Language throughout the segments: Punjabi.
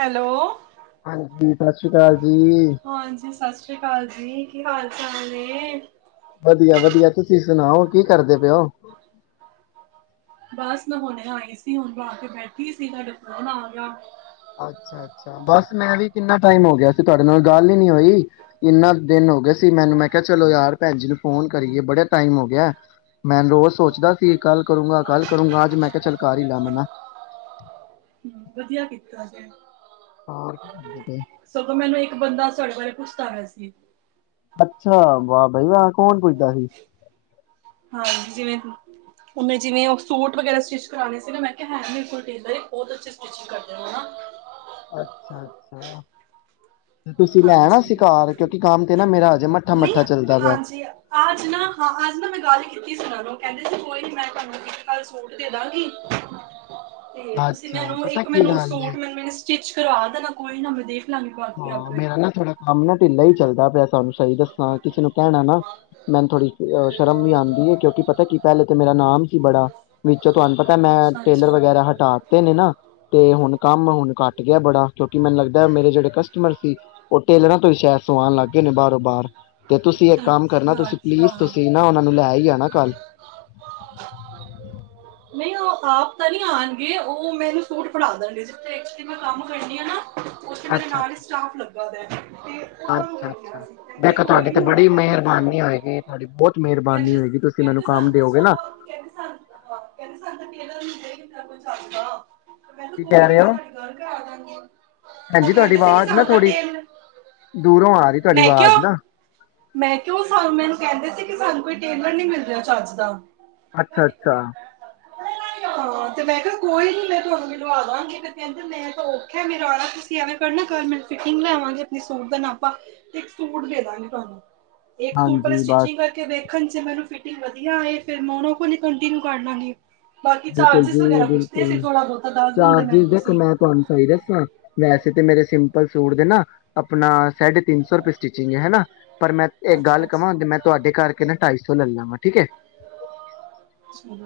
ਹੈਲੋ ਹਾਂਜੀ ਸਤਿ ਸ੍ਰੀ ਅਕਾਲ ਜੀ ਹਾਂਜੀ ਸਤਿ ਸ੍ਰੀ ਅਕਾਲ ਜੀ ਕੀ ਹਾਲ ਚਾਲ ਨੇ ਵਧੀਆ ਵਧੀਆ ਤੁਸੀਂ ਸੁਣਾਓ ਕੀ ਕਰਦੇ ਪਏ ਹੋ ਬਸ ਮੈਂ ਹੁਣੇ ਆਈ ਸੀ ਹੁਣ ਮੈਂ ਆ ਕੇ ਬੈਠੀ ਸੀ ਤੁਹਾਡਾ ਫੋਨ ਆ ਗਿਆ ਅੱਛਾ ਅੱਛਾ ਬਸ ਮੈਂ ਵੀ ਕਿੰਨਾ ਟਾਈਮ ਹੋ ਗਿਆ ਸੀ ਤੁਹਾਡੇ ਨਾਲ ਗੱਲ ਹੀ ਨੀ ਹੋਈ ਇੰਨਾ ਦਿਨ ਹੋ ਗਏ ਸੀ ਮੈਨੂੰ ਮੈਂ ਕਿਹਾ ਚਲੋ ਯਾਰ ਭੈਣ ਜੀ ਨੂੰ ਫੋਨ ਕਰੀਏ ਬੜੇ ਟਾਈਮ ਹੋ ਗਿਆ ਮੈਂ ਰੋਜ਼ ਸੋਚਦਾ ਸੀ ਕੱਲ ਕਰੂਗਾ ਕੱਲ ਕਰੂਗਾ ਅੱਜ ਮੈਂ ਕਿਹਾ ਚੱਲ ਕਰ ਹੀ ਲਾ ਮੰਨਾ ਹੂੰ, ਵਧੀਆ ਕੀਤਾ ਜੇ। ਔਰ ਕੀ ਕਰਦੇ ਪਏ। ਸਗੋਂ ਮੈਨੂੰ ਇੱਕ ਬੰਦਾ ਤੁਹਾਡੇ ਬਾਰੇ ਪੁੱਛਦਾ ਪਿਆ ਸੀ। ਅੱਛਾ ਵਾਹ ਬਈ ਵਾਹ ਕੌਣ ਪੁੱਛਦਾ ਸੀ? ਹਾਂਜੀ ਜਿਵੇਂ ਅ-ਓਨੇ ਜਿਵੇਂ ਸੂਟ ਵਗੈਰਾ ਸਟਿਚ ਕਰਾਣੇ ਸੀ ਨਾ, ਮੈਂ ਕਿਆ ਹੈ ਮੇਰੇ ਕੋਲ ਟੇਲਰ ਇੱਕ ਬਹੁਤ ਅੱਛੇ ਸਟਿਚਿੰਗ ਕਰਦੇ ਨੇ ਨਾ। ਅੱਛਾ ਅੱਛਾ। ਹਾਂਜੀ। ਨਾ ਮੇਰਾ ਹਜੇ ਨਹੀਂ ਮੱਠਾ-ਮੱਠਾ ਚੱਲਦਾ ਪਿਆ। ਹਾਂਜੀ, ਅੱਜ ਨਾ ਹਾਂ ਆਜ ਨਾ ਮੈਂ ਗੱਲ ਕੀਤੀ ਸੀ ਉਹਨਾਂ ਨੂੰ ਕਹਿੰਦੇ ਸੀ, ਕੋਈ ਨੀ ਮੈਂ ਤਾਨੂੰ ਇੱਕ ਕੱਲ ਸੂਟ ਦੇ ਦਾਂਗੀ ਤੇ ਤੁਸੀਂ ਅੱਛਾ, ਮੈਨੂੰ, ਪਤਾ ਇੱਕ ਕੀ ਮੈਨੂੰ ਗੱਲ ਏ ਸੂਟ ਮੈਨੂੰ ਮੈਨੂੰ ਸਟਿਚ ਕਰਵਾ ਦੇਣਾ, ਕੋਈ ਨਾ ਮੈਨੂੰ ਹਾਂ ਮੇਰਾ ਨਾ ਥੋੜਾ ਕੰਮ ਨਾ ਢਿੱਲਾ ਈ ਚੱਲਦਾ ਪਿਆ ਸ ਤੁਆਨੂੰ ਸਹੀ ਦੱਸਾਂ ਕਿਸੇ ਨੂੰ ਕਹਿਣਾ ਨਾ, ਮੈਨੂੰ ਥੋੜ੍ਹੀ ਅ ਸ਼ਰਮ ਵੀ ਆਂਦੀ ਐ, ਕਿਉਂਕਿ ਪਤਾ ਕੀ ਪਹਿਲੇ ਤੇ ਮੇਰਾ ਨਾਮ ਸੀ ਬੜਾ ਤੇ ਤੁਆਨੂੰ ਪਤਾ, ਮੈਂ ਅੱਛਾ ਟੇਲਰ ਅੱਛਾ, ਵਗੈਰਾ ਹਟਾਤੇ ਨੇ ਨਾ ਤੇ ਹੁਣ ਕੰਮ ਹੁਣ ਘੱਟ ਗਿਆ ਬੜਾ। ਕਿਉਂਕਿ ਮੈਨੂੰ ਲੱਗਦੈ ਮੇਰੇ ਜਿਹੜੇ ਕਸਟਮਰ ਸੀ, ਉਹ ਟੇਲਰਾਂ ਸ਼ਾਇਦ ਸਵਾਣ ਲੱਗ ਗਏ ਨੇ ਬਾਹਰੋਂ ਬਾਰ। ਤੇ ਤੁਸੀਂ ਇੱਕ ਕੰਮ ਕਰਨਾ, ਅੱਛਾ ਤੁਸੀਂ ਪਲੀਜ਼ ਅੱਛਾ। ਤੁਸੀਂ ਨਾ ਉਹਨਾ ਨੂੰ ਲੈ ਈ ਆਣਾ ਕੱਲ [inaudible] ਨਹੀਂ ਉਹ ਆਪ ਤਾਂ ਨੀ ਆਣਗੇ, ਉਹ ਮੈਨੂੰ ਸੂਟ ਫੜਾ ਦਣ ਗੇ। ਜਿੱਥੇ ਜਿੱਥੇ ਮੈਂ ਕੰਮ ਕਰਨੀ ਆ ਨਾ। ਓਥੇ ਮੇਰੇ ਅੱਛਾ ਨਾਲ ਈ ਅੱਛਾ ਸਟਾਫ ਲੱਗ ਬਦੈ ਅੱਛਾ ਅੱਛਾ। ਦੇਖੋ ਕੋਈ ਤੁਹਾਡੇ ਤੇ ਬੜੀ ਮਿਹਰਬਾਨੀ ਹੋਏਗੀ, ਤੁਹਾਡੀ ਬਹੁਤ ਮਿਹਰਬਾਨੀ ਕੈਂਦੇ ਸ ਹੋਏਗੀ ਤੁਸੀਂ ਮੈਨੂੰ ਕੈਂਦੇ ਕੰਮ ਸਾਨੂੰ ਦਿਓਗੇ ਨਾ ਸ-ਕ-ਕੈਂਦੇ ਸਾਨੂੰ ਤ-ਅ ਕੈਂਦੇ ਸਾਨੂੰ ਤਾ ਟੇਲਰ ਮਿਲ ਜੇਗੇ ਤ ਕੁ ਚੱਲਦਾ। ਮੈਨੂੰ ਕੋਈ ਨੀ ਮੈਂ ਤਾਡੀ ਗੱਲ ਕਰਾ ਦਾਂਗੀ [inaudible] ਹਾਂਜੀ ਤੁਹਾਡੀ ਕਹਿੰਦੇ ਸੀ ਕਿ ਵਾਜ਼ ਨਾ ਸਾਨੂੰ ਤਾਂ ਥੋੜ੍ਹੀ, ਟੇਲ ਦੂਰੋਂ ਆ ਰ ਮੈਂ ਕਿਆ ਮੈਂ ਕਿਉ ਸਾ ਮੈਨੂੰ ਕੈਂਦੇ ਸੀ ਕਿ ਸ ਸਾਨੂੰ ਕੋਈ ਟੇਲਰ ਨੀ ਮਿਲ ਰਿਹਾ ਚੱਜ ਦਾ। ਅੱਛਾ ਅੱਛਾ। ਹਾਂ ਤੇ ਮੈਂ ਕਿਆ ਕੋਈ ਨੀ ਮੈਂ ਤੁਹਾਨੂੰ ਮਿਲਵਾਂਦਾਂਗੀ ਤੇ ਕੈਂਦੇ ਮੈਂ ਤਾਂ ਔਖੈ, ਮੇਰਾ ਆਣਾ ਤੁਸੀਂ ਐਂਵੇ ਕਰਨਾ, ਕਲ ਮੈਂ ਫਿਟਿੰਗ ਲੈ ਆਵਾਂਗੇ, ਆਪਣੇ ਸੂਟ ਦਾ ਨਾਪਾ। ਤੇ ਇੱਕ ਸੂਟ ਦੇ ਦਾਂਗੇ ਤੁਆਨੂੰ। ਇੱਕ ਸੂਟ ਪੈਲੇ ਹਾਂਜੀ ਬਸ ਸਟਿਚਿੰਗ ਕਰਕੇ ਵੇਖ ਦੇਖਣ ਚ ਮੈਨੂੰ ਫਿਟਿੰਗ ਵਧੀਆ ਆਏ, ਫਿਰ ਮੈਂ ਉਹਨਾਂ ਕੋਲ ਈ ਕੰਟੀਨਿਊ ਕਰ ਲਾਂਗੀ। ਬਾਕੀ ਬਿਲਕੁਲ ਚਾਰਜਿਸ ਜੀ ਵਗੈਰਾ ਪੁੱਛਦੇ ਬਿਲਕੁਲ। ਸੀ ਥੋੜਾ ਬਹੁਤਾ ਦੱਸ ਦਿੰਦੇ ਮੈਨੂੰ ਚਾਰਜਿਸ ਦੇਖੋ ਤੁਸੀਂ ਮੈਂ ਤੁਆਨੂੰ ਸਹੀ ਦੱਸਾਂ, ਵੈਸੇ ਤੇ ਮੇਰੇ ਸਿੰਪ ਲ ਸੂਟ ਦੇ ਨਾ ਆਪਣਾ ਸਾਢੇ ਤਿੰਨ ਸੌ ਰੁਪਏ ਸਟਿਚਿੰਗ ਹੈ ਹਨਾ ਪਰ ਮੈਂ ਇੱਕ ਅੱਛਾ ਗੱਲ ਕਵਾਂ ਅੱਛਾ ਕੇ ਮੈਂ ਤੁਹਾਡੇ ਕਰਕੇ ਨਾ ਢਾਈ ਸੌ ਲੈ ਲਵਾਂ ਠੀਕ ਹੈ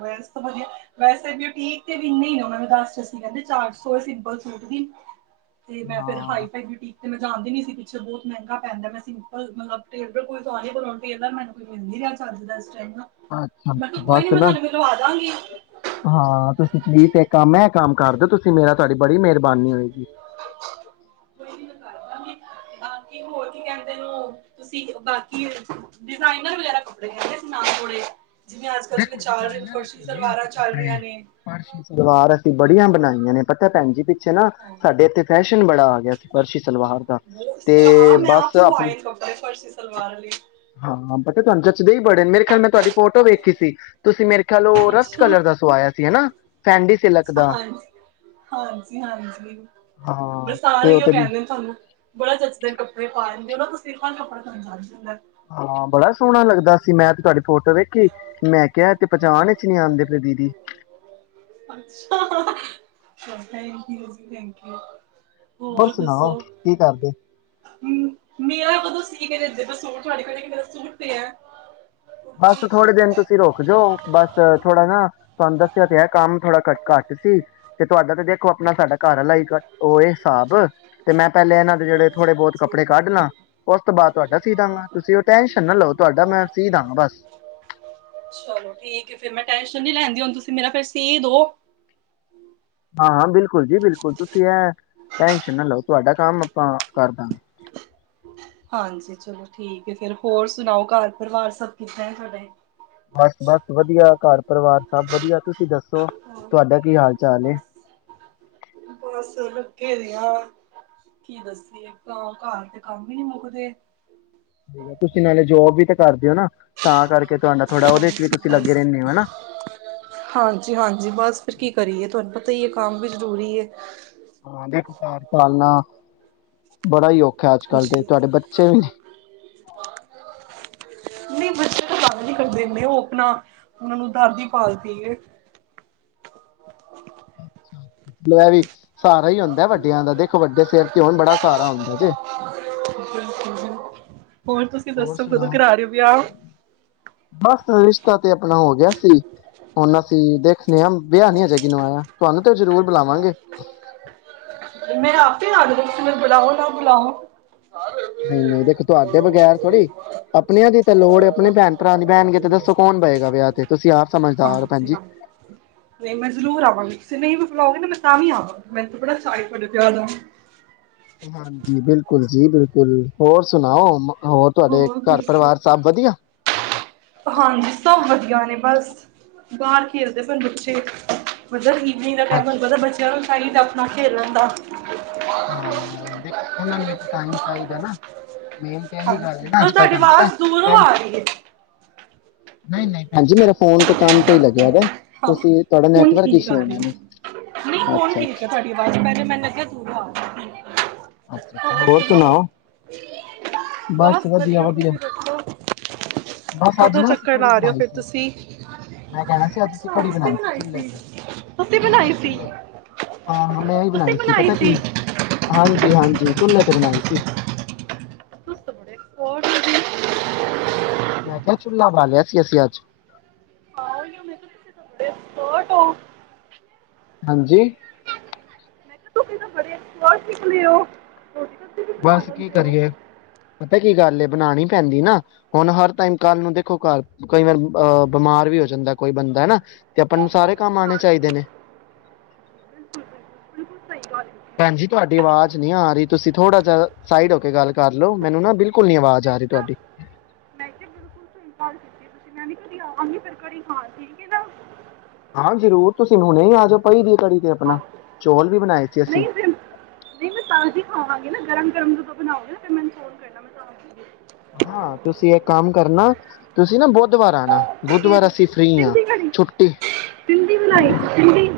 ਵੈਸ ਤਾਂ ਵਧੀਆ ਵੈਸੇ ਬਿਯੁਟੀਕ ਤੇ ਵੀੰ ਇਨੇ ਹੀ ਮੈਨੂੰ ਦੱਸ ਚਸੀ ਕਹਿੰਦੇ ਚਾਰ ਸੌ ਸਿੰਪਲ ਸੂਟ ਦੀ ਤੇ ਮੈਂ ਫਿਰ ਹਾਂ ਹਾਈ ਫਾਈ ਬਿਊਟੀ ਤੇ ਮੈਂ ਜਾਂਦੀ ਨੀ ਸੀ ਬਹੁਤ ਮਹਿੰਗਾ ਪੈਂਦਾ ਮੈਂ ਸਿੰਪਲ ਮਤਲਬ ਟੇਲਰ ਕੋਲ ਸੁਆਨੀ ਟੇਲਰ ਮੈਨੂੰ ਕੋਈ ਮਿਲ ਨੀ ਰਿਹਾ ਚੱਜ ਦਾ ਟਾਈਮ ਨਾ ਅੱਛਾ ਮੈਂ ਕਿਹਾ ਕੋਈ ਬਸ ਨੀ ਮੈਂ ਨਾ ਤਾਨੂੰ ਮੈਲੋਂ ਆ ਜਾਂਗੀ ਪਲੀਸ ਇਹ ਕੰਮ ਹੈ ਇਹ ਕੰਮ ਕਰ ਦਿਓ ਤੁਸੀਂ ਮੇਰਾ ਤੁਹਾਡੀ ਬੜੀ ਮਿਹਰਬਾਨੀ ਹੋਏਗੀ [unintelligible] ਬਾਕੀ ਹੋਰ ਕੀ ਕਹਿੰਦੇ ਨ ਤੁਸੀ ਬਾਕੀ ਡਿਜ਼ਾਈਨਰ ਵਗੈਰਾ ਕੱਪੜੇ ਕਹਿੰਦੇੋ ਸੀ ਨਾਲ ਥੋੜੇ ਜਿਵੇਂ ਅੱਜ ਕੱਲ੍ਹ ਜਿਵੇਂ ਚੱਲ ਰਹੀ ਫਰਸ਼ੀ ਸਲਵਾਰਾਂ ਚੱਲ ਰਹੀਆਂ ਨੇ ਸਲਵਾਰ ਅਸੀਂ ਬੜੀਆਂ ਬਣਾਈਆਂ ਨੇ ਪਤਾ ਭੈਣ ਜੀ ਪਿੱਛੇ ਨਾ ਹਾਂ ਸਾਡੇ ਇੱਥੇ ਫੈਸ਼ਨ ਬੜਾ ਆ ਗਿਆ ਸੀ ਫਰਸ਼ੀ ਸਲਵਾਰ ਦਾ ਤੇ ਹਾਂ ਮੈਂ ਆਪ ਬਸ ਆਪਣੇ ਸੁਆਏ ਨੇ ਕਪੜੇ ਫਰਸ਼ੀ ਸਲਵਾਰ ਆਲੀ ਮੈਂ ਕਿਹਾ ਤਵਾਂਨ ਜਦ ਬੜੇ ਨੇ ਮੇਰਾ ਖਿਆਲ ਮੈਂ ਤੁਹਾਡੀ ਫੋਟੋ ਵੇਖੀ ਸੀ ਤੁਸੀਂ ਮੇਰੇ ਖਿਆਲ ਉਹ ਰਸਟ ਅੱਛਾ ਕਲਰ ਦਾ ਸਵਾਇਆ ਸੀ ਹਨਾ ਫੈਂਡੀ ਸਿਲਕ ਦਾ ਹਾਂਜੀ ਹਾਂਜੀ ਹਾਂਜੀ ਪਰ ਹਾਂ ਤੇ ਸਾਰੇ ਹੀ ਉਹ ਤੇ ਕਹਿੰਦੇ ਨੇ ਤੁਹਾਨੂੰ ਬੜਾ ਜਚਦੇ ਨੇ ਕੱਪੜੇ ਪਾਏ ਨ। [unintelligible] ਹਾਂ ਬੜਾ ਸੋਹਣਾ ਲੱਗਦਾ ਸੀ ਮੈਂ ਤੇ ਤੁਹਾਡੀ ਫੋਟੋ ਵੇਖੀ ਮੈਂ ਕਿਹਾ ਐ ਤੇ ਪਚਾਣ ਈਚ ਨੀ ਆਂਦੀ ਪੈ ਦੀਦੀ। ਅਛਾ ਥੈਂਕਯੂ ਜੀ ਥੈਂਕਯੂ ਹੋਰ ਸੁਣਾਓ ਦੱਸੋ? ਕੀ ਕਰਦੇ ਮੇਰਾ ਕਦੋ [unintelligible] ਸੂਟ ਤੇ ਹੈ ਬਸ ਥੋੜੇ ਦਿਨ ਤੁਸੀਂ ਰੋਕ ਜੋ ਬਸ ਥੋੜਾ ਨਾ ਤੁਹਾਨੂੰ ਦੱਸਿਆ ਤੇ ਹੈ ਕੰਮ ਥੋੜਾ ਘ ਘੱਟ ਸੀ ਤੇ ਤੁਹਾਡਾ ਤੇ ਦੇਖੋ ਆਪਣਾ ਸਾਡਾ ਘਰ ਆਲਾ ਹੀ ਐ ਏ ਹਿਸਾਬ ਤੇ ਮੈਂ ਪਹਿਲੇ ਇਹਨਾਂ ਦੇ ਜਿਹੜੇ ਹਾਂਜੀ ਥੋੜੇ ਬਹੁਤ ਕੱੜੇ ਕੱਢਲਾ ਹਾਂਜੀ ਉਸ ਤੋਂ ਬਾਅਦ ਤੁਹਾਡਾ ਸੀਦਾਗਾਂ ਤੁਸੀਂ ਉਹ ਟੈਂਸ਼ਨ ਨਾ ਲਓ ਤੁਹਾਡਾ ਮੈਂ ਸੀਦਾਂ ਚਲੋ ਠੀਕ ਏ ਫੇਰ ਮੈਂ ਟੈਸ਼ਨ ਨੀ ਲੈਂਦੀ ਤੁਸੀਂ ਮੇਰਾ ਫੇਰ ਸੀ ਦੋ। ਹਾਂ ਹਾਂ ਬਿਲਕੁਲ ਜੀ ਬਿਲਕੁਲ ਤੁਸੀਂ ਇਹ ਟੈਨਸ਼ਨ ਨਾ ਲਓ ਤੁਹਾਡਾ ਕੰਮ ਆਪਾਂ ਕਰਦਾ ਹਾਂਜੀ ਚਲੋ ਠੀਕ ਹੈ ਫੇਰ ਹੋਰ ਸੁਣਾਓ ਘਰ ਪਰਿਵਾਰ ਸਭ ਕਿੱਦਾਂ ਹੈ ਤੁਹਾਡੇ? ਬਸ ਬਸ ਵਧੀਆ ਘਰ। ਪਰਿਵਾਰ ਸਭ ਵਧੀਆ ਤੁਸੀਂ ਤੁਹਾਡਾ ਕੀ ਹਾਲ ਚਾਲ ਏ ਬਸ ਗਾ ਕੀ ਦੱਸੀ ਘ ਘਰ ਦੇ ਕੰਮ ਹੀ ਨਹੀਂ ਮੁੱਕਦੇ। ਠੀ ਤੁਸੀਂ ਨਾਲੇ ਜੋਬ ਵੀ ਤਾਂ ਕਰਦੇ ਹੋ ਨਾ ਤਾਂ ਕਰਕੇ ਤੁਹਾਡਾ ਥੋੜਾ ਉਹਦੇ ਹਾਂਜੀ ਵੀ ਤੁਸੀਂ ਲੱਗੇ ਬਸ ਰਹਿੰਦੇ ਹੋ ਹਨਾ ਹਾਂਜੀ ਹਾਂਜੀ ਬਸ ਫਿਰ ਕੀ ਕਰੀਏ ਤੁਹਾਨੂੰ ਪਤਾ ਹੀ ਹੈ ਕੰਮ ਵੀ ਜ਼ਰੂਰੀ ਏ ਹਾਂ [unintelligible] ਪਾਲਣਾ ਬੜਾ ਹੀ ਔਖਾ ਅੱਜ ਕੱਲ ਦੇ ਜੀ ਤੁਹਾਡੇ ਬੱਚੇ ਵੀ ਨੇ ਨਈ ਬੱਚੇ ਤਾਂ ਤੰਗ ਨੀ ਕਰਦੇ [unintelligible] ਨਹੀ ਬੱਚੇ ਤ ਉਹ ਆਪਣਾ ਉਹਨਾਂ ਨੂੰ ਦਾਦੀ ਪਾਲਦੀ ਹੈ। ਮੈ ਵੀ [inaudible] ਸਾਰਾ ਹੀ ਈ ਹੁੰਦਾ ਵੱਡਿਆਂ ਦਾ ਦੇਖੋ ਵੱਡੇ ਸਿਰ ਤੇ ਹੋਣ ਬੜਾ ਸਾਰਾ ਹੁੰਦਾ ਜੇ ਬਿਲਕੁਲ ਬਿਲਕੁਲ ਤੁਸੀਂ ਹੋਰ ਦੱਸੋ ਸੁਣਾ, ਕਦੋਂ ਕਰਾ ਰਹੇ ਹੋ ਵਿਆਹ ਬਸ ਰਿਸ਼ਤਾ ਤੇ ਆਪਣਾ ਹੋ ਗਿਆ ਸੀ, ਹੁਣ ਅਸੀਂ ਦੇਖਦੇ ਹਾਂ ਵਿਆਹ ਨੀ ਅਜੇ ਕਰਾਇਆ ਤੁਹਾਨੂੰ ਤੇ ਜ਼ਰੂਰ ਬੁਲਾਵਾਂਗੇ ਮੈ ਆਪੇ ਆਊ [unintelligible] ਬੁਲਾਓ ਨਾ ਬੁਲਾਓ ਨਹੀਂ ਨਹੀਂ ਦੇਖੋ ਤੁਹਾਡੇ ਬਗੈਰ ਥੋੜ੍ਹੀ, ਆਪਣਿਆਂ ਦੀ ਤਾਂ ਲੋੜ ਆਪਣੇ ਭੈਣ ਭਰਾ ਦੀ ਬੈਣਗੇ ਤੇ ਦੱਸੋ ਕੌਣ ਬਏਗਾ ਵਿਆਹ ਤੇ ਤੁਸੀਂ ਆਪ ਸਮਝਦਾਰ ਓ ਹਾਂਜੀ ਭੈਣਜੀ। ਹਾਂ ਨਹੀਂ ਮੈਂ ਜ਼ਰੂਰ ਆਵਾਂਗੀ ਤੁਸੀਂ ਨਹੀਂ ਵੀ ਬੁਲਾਓਗੇ ਨਾ ਮੈਂ ਤਾਂ ਵੀ ਆਵਾਗੀ ਮੈਨੂੰ ਤਾਂ ਬੜਾ ਚਾ ਐ। ਤੁਹਾਡੇ ਵਿਆਹ ਦਾ [unintelligible] ਹਾਂਜੀ ਬਿਲਕੁਲ ਜੀ ਬਿਲਕੁਲ, ਹੋਰ ਸੁਣਾਓ ਮ ਹੋਰ ਤੁਹਾਡੇ ਘਰ ਪਰਿਵਾਰ ਸਭ ਵਧੀਆ ਹਾਂਜੀ ਸਭ ਵਧੀਆ ਨੇ ਬਸ ਬਾਹਰ ਖੇਲਦੇ ਸੀ ਬੱਚੇ ਪਤਾ ਕੀ ਇੰਨਾ ਟਾਈਮ ਤੁਹਾਨੂੰ ਪਤਾ ਬੱਚਿਆਂ ਨੂੰ ਸਾਹਿਲ ਆਪਣਾ ਖੇਲ ਲੈਂਦਾ ਹਾਂ ਦੇਖੋ ਉਹਨਾਂ ਨੂੰ ਵੀ ਤੇ ਟਾਈਮ ਚਾਹੀਦਾ ਨਾ ਮੇਨ ਤਾਂ ਇਹੀ ਗੱਲ ਹਾਂਜੀ ਹੈ ਨਾ ਅੱਜ ਕੱਲ ਤੁਹਾਡੀ ਤੁਹਾਨੂੰ ਪਤਾ ਆਵਾਜ਼ ਦੂਰੋਂ ਆ ਰਹੀ ਹੈ ਨਹੀਂ ਨਹੀਂ ਭੈਣੀ ਜੀ ਫੋਨ ਤੇ ਕੰਮ ਤੇ ਹੀ ਲੱਗਿਆ ਵੇ ਹਾਂ ਹੁਣ ਠੀਕ ਆ ਰਹੀ ਨਹੀਂ ਹੁਣ ਅੱਛਾ ਠੀਕ ਆ ਅੱਛਾ ਤੁਹਾਡੀ ਆਵਾਜ਼ ਪਹਿਲਾ ਮੈਨੂੰ ਲੱਗਿਆ ਦੂਰੋ ਆ ਰਹੀ ਹੈ। ਅੱਛਾ ਅੱਛਾ ਹੋਰ ਸੁਣਾਓ ਬਸ ਵਧੀਆ ਵਧੀਆ ਬਸ ਅੱਜ ਕਦੋਂ ਨਾ ਅਸੀਂ ਚੱਕਰ ਕੜੀ ਲਾ ਰਹੇ ਹੋ ਬਣਾਈ ਫਿਰ ਸੀ ਤੁਸੀਂ ਮੈਂ ਕਹਿਣਾ ਸੀ ਅੱਜ ਅੱਛਾ ਕੜੀ ਤੁਸੀਂ ਬਣਾਈ ਚੁੱਲੇ ਸੀ ਤੇ ਤੁਸੀਂ ਨਹੀਂ ਬਣਾਈ ਨਹੀਂ ਸੀ ਚੁੱਲੇ ਤੇ ਹਾਂ ਹਾਂ ਮੈਂ ਬਨਾਈ ਸੀ ਚੁੱਲੇ ਤੇ ਬਣਾਈ ਪਤਾ ਕੀ ਪਤਾ ਕੀ ਹਾਂਜੀ ਜੀ ਹਾਂਜੀ ਹਾਂਜੀ ਚੁੱਲੇ ਤੇ ਬਣਾਈ ਸੀ ਤੁਸੀ ਤਾ ਬੜੇ ਕੋਡ ਨਿਕਲੇ ਮੈਂ ਕਿਹਾ ਚੁੱਲਾ ਬਾਲਿਆ ਸੀ ਅਸੀਂ ਅੱਜ ਆਹੋ ਮੈ ਕਿਹਾ ਤੁਸੀ ਤਾ ਬੜੇ ਐਕਸਪਟ ਹੋ ਹਾਂਜੀ ਤੁਸੀ ਤਾਂ ਬੜੇ ਐਕਸਪਟ [unintelligible] ਹੋ ਰੋਟੀ ਸਬਜ਼ੀ ਵੀ ਬਣਾ ਬਸ ਕੀ ਲੈਂਦੇ ਹੋ ਕਰੀਏ ਪਤਾ ਕੀ ਕੀ ਗੱਲ ਬਣਾਉਣੀ ਪੈਂਦੀ ਨਾ ਹੁਣ ਹਰ ਟਾਈਮ ਕੱਲ੍ਹ ਨੂੰ ਦੇਖੋ ਘਰ ਕਈ ਵਾਰ ਅਹ ਬਿਮਾਰ ਵੀ ਹੋ ਜਾਂਦਾ ਕੋਈ ਬੰਦਾ ਹਨਾ ਤੇ ਆਪਾਂ ਨੂੰ ਸਾਰੇ ਕੰਮ ਆਣੇ ਹਾਂਜੀ ਚਾਹੀਦੇ ਨੇ ਤੁਹਾਨੂੰ ਭੈਣਜੀ ਤੁਹਾਡੀ ਆਵਾਜ਼ ਨਹੀਂ ਆ ਰਹੀ ਤੁਸੀਂ ਥੋੜ੍ਹਾ ਜਿਹਾ ਸਾਈਡ ਹੋ ਕੇ ਗੱਲ ਕਰਲੋ ਮੈਨੂੰ ਨਾ ਬਿਲਕੁਲ ਨੀ ਆਵਾਜ਼ ਮੈਂ ਆ ਰਹੀ ਕਿਹਾ ਤੁਹਾਡੀ ਮੈਂ ਕਿਹਾ ਬਿਲਕੁਲ ਮੈਂ ਵੀ ਕਦੀ ਆਵਾਂਗੀ ਫੇਰ ਕੜੀ ਖਾਣ ਠੀਕ ਹੈ ਨਾ ਹਾਂ ਜਰੂਰ, ਤੁਸੀਂ ਹੁਣੇ ਹੀ ਆਜਾਓ ਭਾਈ ਜੀ ਨਹੀਂ ਫਿਰ ਨਹੀਂ ਮੈਂ ਤਾਜ਼ੀ ਖਾਵਾਂਗੀ ਨਾ ਗਰਮ ਗਰਮ ਜਦੋਂ ਬਣਾਓਗੇ ਫਿਰ ਮੈਨੂੰ ਫੋਨ ਕਰਨਾ ਹਾਂ ਤੁਸੀਂ ਇੱਕ ਕੰਮ ਕਰਨਾ ਤੁਸੀਂ ਨਾ ਬੁੱਧਵਾਰ ਆਉਣਾ ਬੁੱਧਵਾਰ ਕਿਹੜੀ ਅਸੀਂ ਫ੍ਰੀ ਆਂ ਸਿੰਧੀ ਕੜੀ ਛੁੱਟੀ ਸਿੰਧੀ ਬਣਾਈ ਸੀ ਸਿੰਧੀ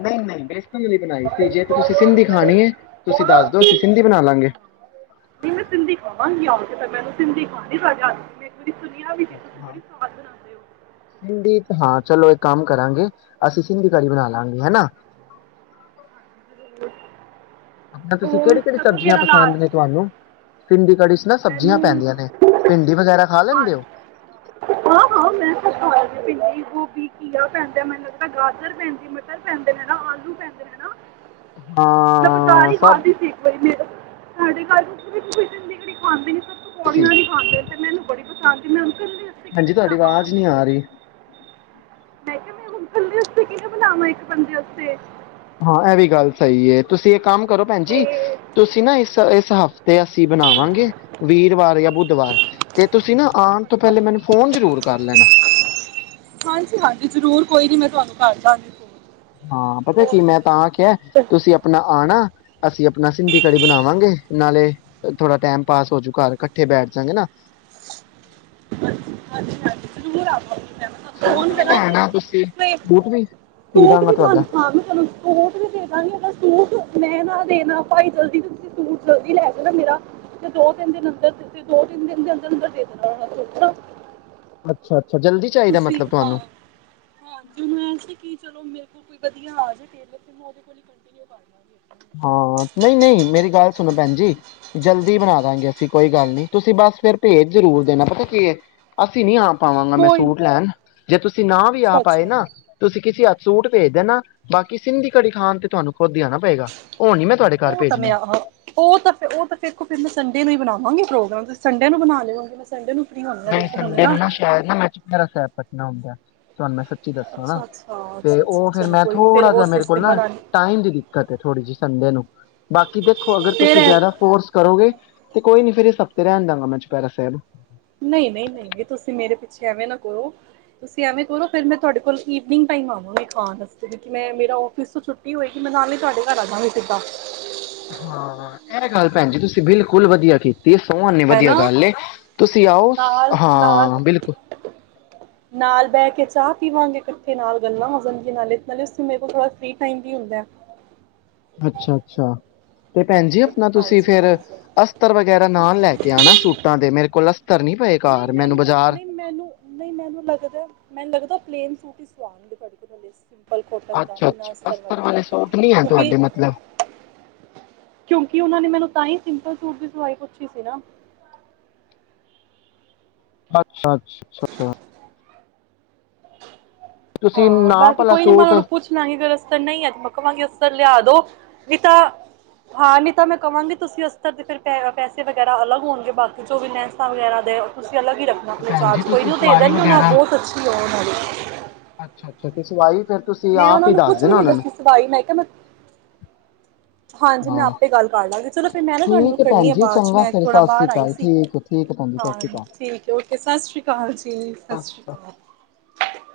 ਨਹੀਂ ਨਹੀਂ ਬਿਸਤ ਬਣਾਈ ਸੀ ਜੇ ਤੁਸੀਂ ਸਿੰਧੀ ਖਾਣੀ ਹੈ ਤੁਸੀਂ ਦੱਸ ਦੋ ਤੋ ਅਸੀਂ ਸਿੰਦੀ ਬਣਾ ਲਾਂਗੇ ਕੜੀ ਖਾਵਾਂਗੀ ਆਕੇ, ਤੇ ਫਿਰ ਮੈਨੂੰ ਸਿੰਦੀ ਖਣੀ ਤੁਹਾਡੇ ਹੱਥ ਦੀ ਅੱਛਾ ਹਾਂ ਸਿੰਦੀ ਹਾਂ ਚਲੋ ਇੱਕ ਕੰਮ ਕਰਾਂਗੇ ਅਸੀਂ ਸਿੰਦੀ ਕੜੀ ਬਣਾ ਲਾਂਗੇਹੈ ਨਾ ਹ [inaudible] ਆਪਣਾ ਤੁਸੀਂ ਕਿਹੜੀ ਕਿਹੜੀ ਸਬਜ਼ੀਆਂ ਪਸੰਦ ਨੇ ਤੁਹਾਨੂੰ ਸਿੰਦੀ ਕੜੀ ਚ ਨਾ ਸਬਜ਼ੀਆਂ ਮੈਨੂੰ ਪੈਂਦੀਆਂ ਨੇ ਭਿੰਡੀ ਵਗੈਰਾ ਖਾ ਲੈਂਦੇ ਹੋ ਖਾ ਲੈਂਦੀ ਭਿੰਡੀ ਗੋਭੀ ਘੀਆ ਪੈਂਦਾ ਮੈਨੂੰ ਲੱਗਦਾ ਗਾਜਰ ਪੈਂਦੀ ਮਟਰ ਪੈਂਦੇ ਨੇ ਨਾ ਆਲੂ ਪੈਂਦੇ ਨੇ ਨਾ ਮੈਂ ਬਜ਼ਾਰ ਹਾਂ ਹੀ ਸਭ ਖਾਧੀ ਸੀ ਇੱਕ ਵਾਰੀ ਮੈਂ ਸਾਡੇ ਘਰਔ ਫਰੀਜ਼ ਵਿਚ ਦੀ ਜੜੀ ਕਾਂਦੀ ਸੀ ਪਕੌੜੀਆਂ ਦਿਖਾਂਦੇ ਤੇ ਮੈਨੂੰ ਬੜੀ [unintelligible] ਕਿਵੇਂ ਹਾਂਜੀ ਤੁਹਾਡੀ ਬਣਾਵਾਂ ਆਵਾਜ਼ ਨਹੀਂ ਭਿੰਡੀ ਆ ਕੜੀ ਰਹੀ ਮੈਂ ਕੇਹਾ ਮੈਂ ਹੁਣ ਥੱਲੇ ਉਤੇ ਕਿੰਵੇਂ ਬਣਾਵਾਂ ਇਕ ਬੰਦੇ ਵਾਸਤੇ ਹਾਂ ਇਹ ਵੀ ਗੱਲ ਸਹੀ ਹੈ ਤੁਸੀਂ ਇਹ ਕੰਮ ਕਰੋ ਅਤੇ ਭੈਣਜੀ ਤੁਸੀਂ ਨਾ ਇਸ ਇਸ ਹਫ਼ਤੇ ਤੇ ਅਸੀਂ ਬਣਾਵਾਂਗੇ ਵੀਰਵਾਰ ਜਾਂ ਬੁੱਧਵਾਰ ਤੇ ਤੁਸੀਂ ਨਾ ਆਉਣ ਤੋਂ ਅੱਛਾ ਪਹਿਲੇ ਮੈਨੂੰ ਅੱਛਾ ਫੋਨ ਜ਼ਰੂਰ ਕਰ ਲੈਣਾ ਘਰ ਜਾਣ ਦੇ ਸੇ ਹੁਣ ਹਾਂ ਪਤਾ ਕੀ ਮੈਂ ਤਾਂ ਕੇਹਾ ਤੁਸੀਂ ਆਪਣਾ ਆਣਾ ਅਸੀਂ ਆਪਣਾ ਸਿੰਧੀ ਕੜੀ ਬਣਾਵਾਂਗੇ ਨਾਲੇ ਥੋੜਾ ਟਾਈਮ ਪਾਸ ਹੋਜੂ ਘਰ ਇਕੱਠੇ ਬੈਠ ਜਾਗੇ ਨਾ ਹਾਂਜੀ ਹਾਂਜੀ ਜ਼ਰੂਰ ਆਵਾਂਗੇ ਸੂਟ ਫੋਨ ਵੀ ਲੈ ਕਰਾਂਗੀ ਆਣਾ ਤੁਸੀਂ ਬੂਟ ਵੀ ਸੀ ਸੂਟ ਦਾਂਗਾ ਵੀ ਤੁਹਾਂ ਮੈਂ ਤੁਹਾਡਾ ਤੁਹਾਨੂੰ ਸੂਟ ਵੀ ਦੇ ਦਾਂਗੀ ਸੂਟ ਮੈਂ ਨਾ ਦੇਣਾ ਭਾਈ ਜਲਦੀ ਤੁਸੀਂ ਸੂਟ ਜਲਦੀ ਲੈ ਜਾਣਾ ਮੇਰਾ ਤੇ ਦੋ ਤਿਨ ਅੰਦਰ ਦੋ ਤਿੰਨ ਦਿਨ ਦੇ ਅੰਦਰ ਅੰਦਰ ਦੇ ਦੇਣਾ [unintelligible] ਅੱਛਾ ਅੱਾ ਤੁਸੀ ਹਾ, ਮੈਂਨੂ ਐ ਸੀ ਕੀ ਚਲੋ ਮਿਲਦੇ ਕੋਈ ਵਧਿਆ ਆ ਜਾਏ ਟੇਲਰ ਤੇ ਮੈਂ ਔਧੇ ਕੋਲੋਂ ਹੀ ਕੁੜਤੀ ਤੇ ਔ ਕਰ ਲਾਂਗੇ ਹਾਂ ਨਹੀਂ ਨਹੀਂ ਮੇਰੀ ਗੱਲ ਸੁਣੋ ਭੈਣ ਜੀ ਜਲਦੀ ਬਣਾ ਦਾਂਗੇ ਅਸੀਂ ਕੋਈ ਗੱਲ ਨੀ ਤੁਸੀਂ ਬਸ ਫਿਰ ਭੇਜ ਜ਼ਰੂਰ ਦੇਣਾ ਪਤਾ ਕੀ ਹੈ, ਅਸੀ ਤੇ ਨੀ ਆ ਪਾਵਾਂਗਾ ਮੈਂ ਕੋਈ ਸੂਟ ਲੈਣ ਜੇ ਤੁਸੀਂ ਨਾ ਵੀ ਆ ਅੱਛਾ ਪਾਏ ਅੱਛਾ ਨਾ ਤੁਸੀਂ ਕਿਸੇ ਸੂਟ ਭੇਜ ਦੇ ਨਾ ਬਾਕੀ ਸਿੰਧੀ ਘੜੀ ਖਾਣ ਤੇ ਤੁਹਾਨੂੰ ਖੁਦ ਹੀ ਆਣਾ ਪਏਗਾ ਉਹ ਨੀ ਮੈਂ ਤੁਹਾਡੇ ਘਰ ਉਹ ਤਾਂ ਮੈਂ ਭੇਜਣੀ ਆਹਾਂ ਉਹ ਤਾਂ ਫਿਰ ਉਹ ਤਾਂ ਵੇਖੋ ਫਿਰ ਮੈਂ ਸੰਡੇ ਨੂੰ ਹੀ ਬਣਾ ਵਾਗੀ ਪ੍ਰੋਗਰਾਮ ਤੁਸੀਂ ਸੰਡੇ ਨੂੰ ਬਣਾ ਰਹੇ ਹੋਣਗੇ। ਨਹੀਂ ਸੰਡੇ ਨੂੰ ਨਾ ਸ਼ਾਇਦ ਨਾ ਮੈਂ ਚੁਪਹਿਰਾ ਸਾਹਿਬ ਕਟਨਾ ਹੁੰਦਾ ਤੁਹਾਨੂੰ ਮੈਂ ਸੱਚੀ ਦੱਸਾਂ ਨਾ ਅੱਛਾ ਅੱਛਾ ਅੱਛਾ ਅੱਛਾ ਉਹ ਫਿਰ ਚਲੋ ਮੈਂ ਕੋਈ ਨਹੀਂ ਫਿਰ ਥੋੜ੍ਹਾ ਜਿਹਾ ਉਸ ਮੇਰੇ ਸਸਤੇ ਕੋਲ ਨਾ ਮਨਾਲੀ ਟਾਈਮ ਦੀ ਦਿੱਕਤ ਹੈ ਥੋੜ੍ਹੀ ਜਿਹੀ ਸੰਡੇ ਨੂੰ, ਬਾਕੀ ਦੇਖੋ ਅਗਰ ਫਿਰ ਤੁਸੀਂ ਜ਼ਿਆਦਾ ਫੋਰਸ ਕਰੋਗੇ ਤੇ ਕੋਈ ਨੀ ਫਿਰ ਇਸ ਹਫ਼ਤੇ ਰਹਿਣ ਦਾਗਾਂ ਮੈਂ ਚੁਪਹਿਰਾ ਸਾਹਿਬ। ਨਹੀਂ ਨਹੀਂ ਨਹੀਂ ਨਹੀਂ ਤੁਸੀਂ ਮੇਰੇ ਪਿੱਛੇ ਐਵੇਂ ਨਾ ਕਰੋ ਤੁਸੀਂ ਐਵੇਂ ਕਰੋ ਫਿਰ ਮੈਂ ਤੁਹਾਡੇ ਕੋਲ ਈਵਨਿੰਗ ਟਾਈਮ ਆਵਾਂਗੀ ਖਾਣ ਵਾਸਤੇ ਕਿਉਂਕਿ ਮੈਂ ਮੇਰਾ ਔਫਿਸ ਤੋਂ ਛੁੱਟੀ ਹੋਏਗੀ ਮੈਂ ਨਾਲ ਹੀ ਤੁਹਾਡੇ ਘਰ ਆਵਾਂਗੀ ਸਿੱਧਾ ਹਾਂ, ਇਹ ਗੱਲ ਭੈਣ ਜੀ ਤੁਸੀਂ ਬਿਲਕੁਲ ਵਧੀਆ ਕੀਤੀ। ਸੋਹਣੀ ਵਧੀਆ ਹੈਨਾ ਗੱਲ ਏ, ਤੁਸੀਂ ਆਓ ਨਾਲ ਨਾਲ ਹਾਂ ਬਿਲਕੁਲ। ਨਾਲ ਬਹਿ ਕੇ ਚਾਹ ਪੀਵਾਂਗੇ ਇਕੱਠੇ, ਨਾਲ ਗੱਲਾਂ ਹੋ ਜਾਂਦੀਆਂ ਨਾਲੇ- ਨਾਲੇ ਉਸੇ ਮੇਰੇ ਕੋਲ ਥੋੜਾ ਫਰੀ ਟਾਈਮ ਵੀ ਹੁੰਦਾ ਹੈ। ਅੱਛਾ ਅੱਛਾ। ਤੇ ਭੈਣ ਜੀ ਆਪਣਾ ਤੁਸੀਂ ਹਾਂਜੀ ਫਿਰ ਹਾਂਜੀ ਅਸਤਰ ਵਗੈਰਾ ਨਾਲ ਲੈ ਕੇ ਆਣਾ ਸੂਟਾਂ ਦੇ ਮੇਰੇ ਕੋਲ ਅਸਤਰ ਨੀ। ਪਏ ਨਹੀਂ ਘਰ ਮੈਨੂੰ, ਬਾਜ਼ਾਰ ਨਹੀਂ ਮੈਨੂੰ, ਨਹੀਂ ਮੈਨੂੰ ਲੱਗਦਾ, ਮੈਨੂੰ ਲੱਗਦਾ ਪਲੇ ਨ ਸੂਟੀ ਹੀ ਸਵਾਨੇ ਜਿਹੜੇ ਤੁਹਾਡੇ ਤੋਂ ਲਏ ਸੀ। ਅੱਛਾ ਅੱਛਾ ਅਸਤਰ ਵਾਲੇ ਸੂਟ ਨਹੀਂ ਹੈ ਕਿਉਂਕਿ ਤੁਹਾਡੇ ਮਤਲਬ। ਕਿਉਂਕਿ, ਉਹਨਾਂ ਨੇ ਮੈਨੂੰ ਤਾਂ ਹੀ ਸਿੰਪਲ ਸੂਟ ਦੀ ਸਵਾਈ ਪੁੱਛੀ ਸੀ ਨਾ। ਹਾਂ ਅੱਛਾ ਅੱਛਾ। ਤੁਸੀਂ ਹਾਂ ਨਾਪ ਬਾਕੀ ਆਲਾ ਕੋਈ ਨੀ ਮੈੰ ਉਹ ਸੂਟ ਨੂੰ ਤੇ ਪੁੱਛ ਲਵਾਂਗੀ ਅਗਰ ਅਸਤਰ ਨਹੀਂ ਹੈ, ਮੈਂ ਕਵਾਂਗੀ ਅਸਤਰ ਲਿਆ ਦੋ ਨਹੀਂ ਤਾਂ, ਹਾਂ ਨਹੀਂ ਤਾਂ ਮੈਂ ਕਵਾਂਗੀ ਤੁਸੀਂ ਅਸਤਰ ਦੇ ਫਿਰ ਪੈਸੇ ਵਗੈਰਾ ਅਲੱਗ ਹੋਣਗੇ ਬਾਕੀ ਜੋ ਵੀ ਲੈਸਾਂ ਵਗੈਰਾ ਦੇ ਅਲੱਗ ਹੀ ਰੱਖਣਾ ਆਪਣੇ ਭੈਣ ਜੀ ਚਾਰਜ ਕੋਈ ਤੁਸੀਂ ਨਾ ਉਹ ਦੇ ਸਵਾਈ ਦੇਣਗੇ ਵਗੈਰਾ ਬਹੁਤ ਅੱਛੀ ਆ ਉਹ ਅੱਛਾ -ਅੱਛਾ ਤੇ ਸਵਾਈ? ਫਿਰ ਤੁਸੀਂ ਮੈਂ ਆਪ ਉਹਨਾਂ ਹੀ ਨੂੰ ਦੱਸ ਕੁਛ ਵੀ ਦੇਣਾ ਨੀ ਉਹਨਾਂ ਨੂੰ ਦਸੀ ਸਵਾਈ ਮੈਂ ਕਿਹਾ ਮੈਂ ਹਾਂਜੀ ਮੈਂ ਹਾਂ ਆਪੇ ਗੱਲ ਕਰ ਲਵਾਂਗੇ, ਚਲੋ ਫਿਰ ਮੈਂ ਨਾ ਤੁਹਾਨੂੰ ਠੀਕ ਹੈ ਕਰਨੀ ਭੈਣ ਆ ਜੀ ਬਾਅਦ ਚ ਚੰਗਾ ਮੈਂ ਫਿਰ ਥੋੜ੍ਹਾ ਸਤਿ ਸ੍ਰੀ ਬਾਹਰ ਆਈ ਅਕਾਲ ਸੀ ਠੀਕ ਠੀਕ ਹੈ ਭੈਣ ਜੀ ਸਤਿ ਹਾਂ ਸ੍ਰੀ ਅਕਾਲ ਠੀਕ ਹੈ ਓਕੇ ਸਤਿ ਸ਼੍ਰੀ ਅਕਾਲ ਜੀ, ਸਤਿ ਸ੍ਰੀ ਸ਼੍ਰੀ ਅਕਾਲ ਅਕਾਲ।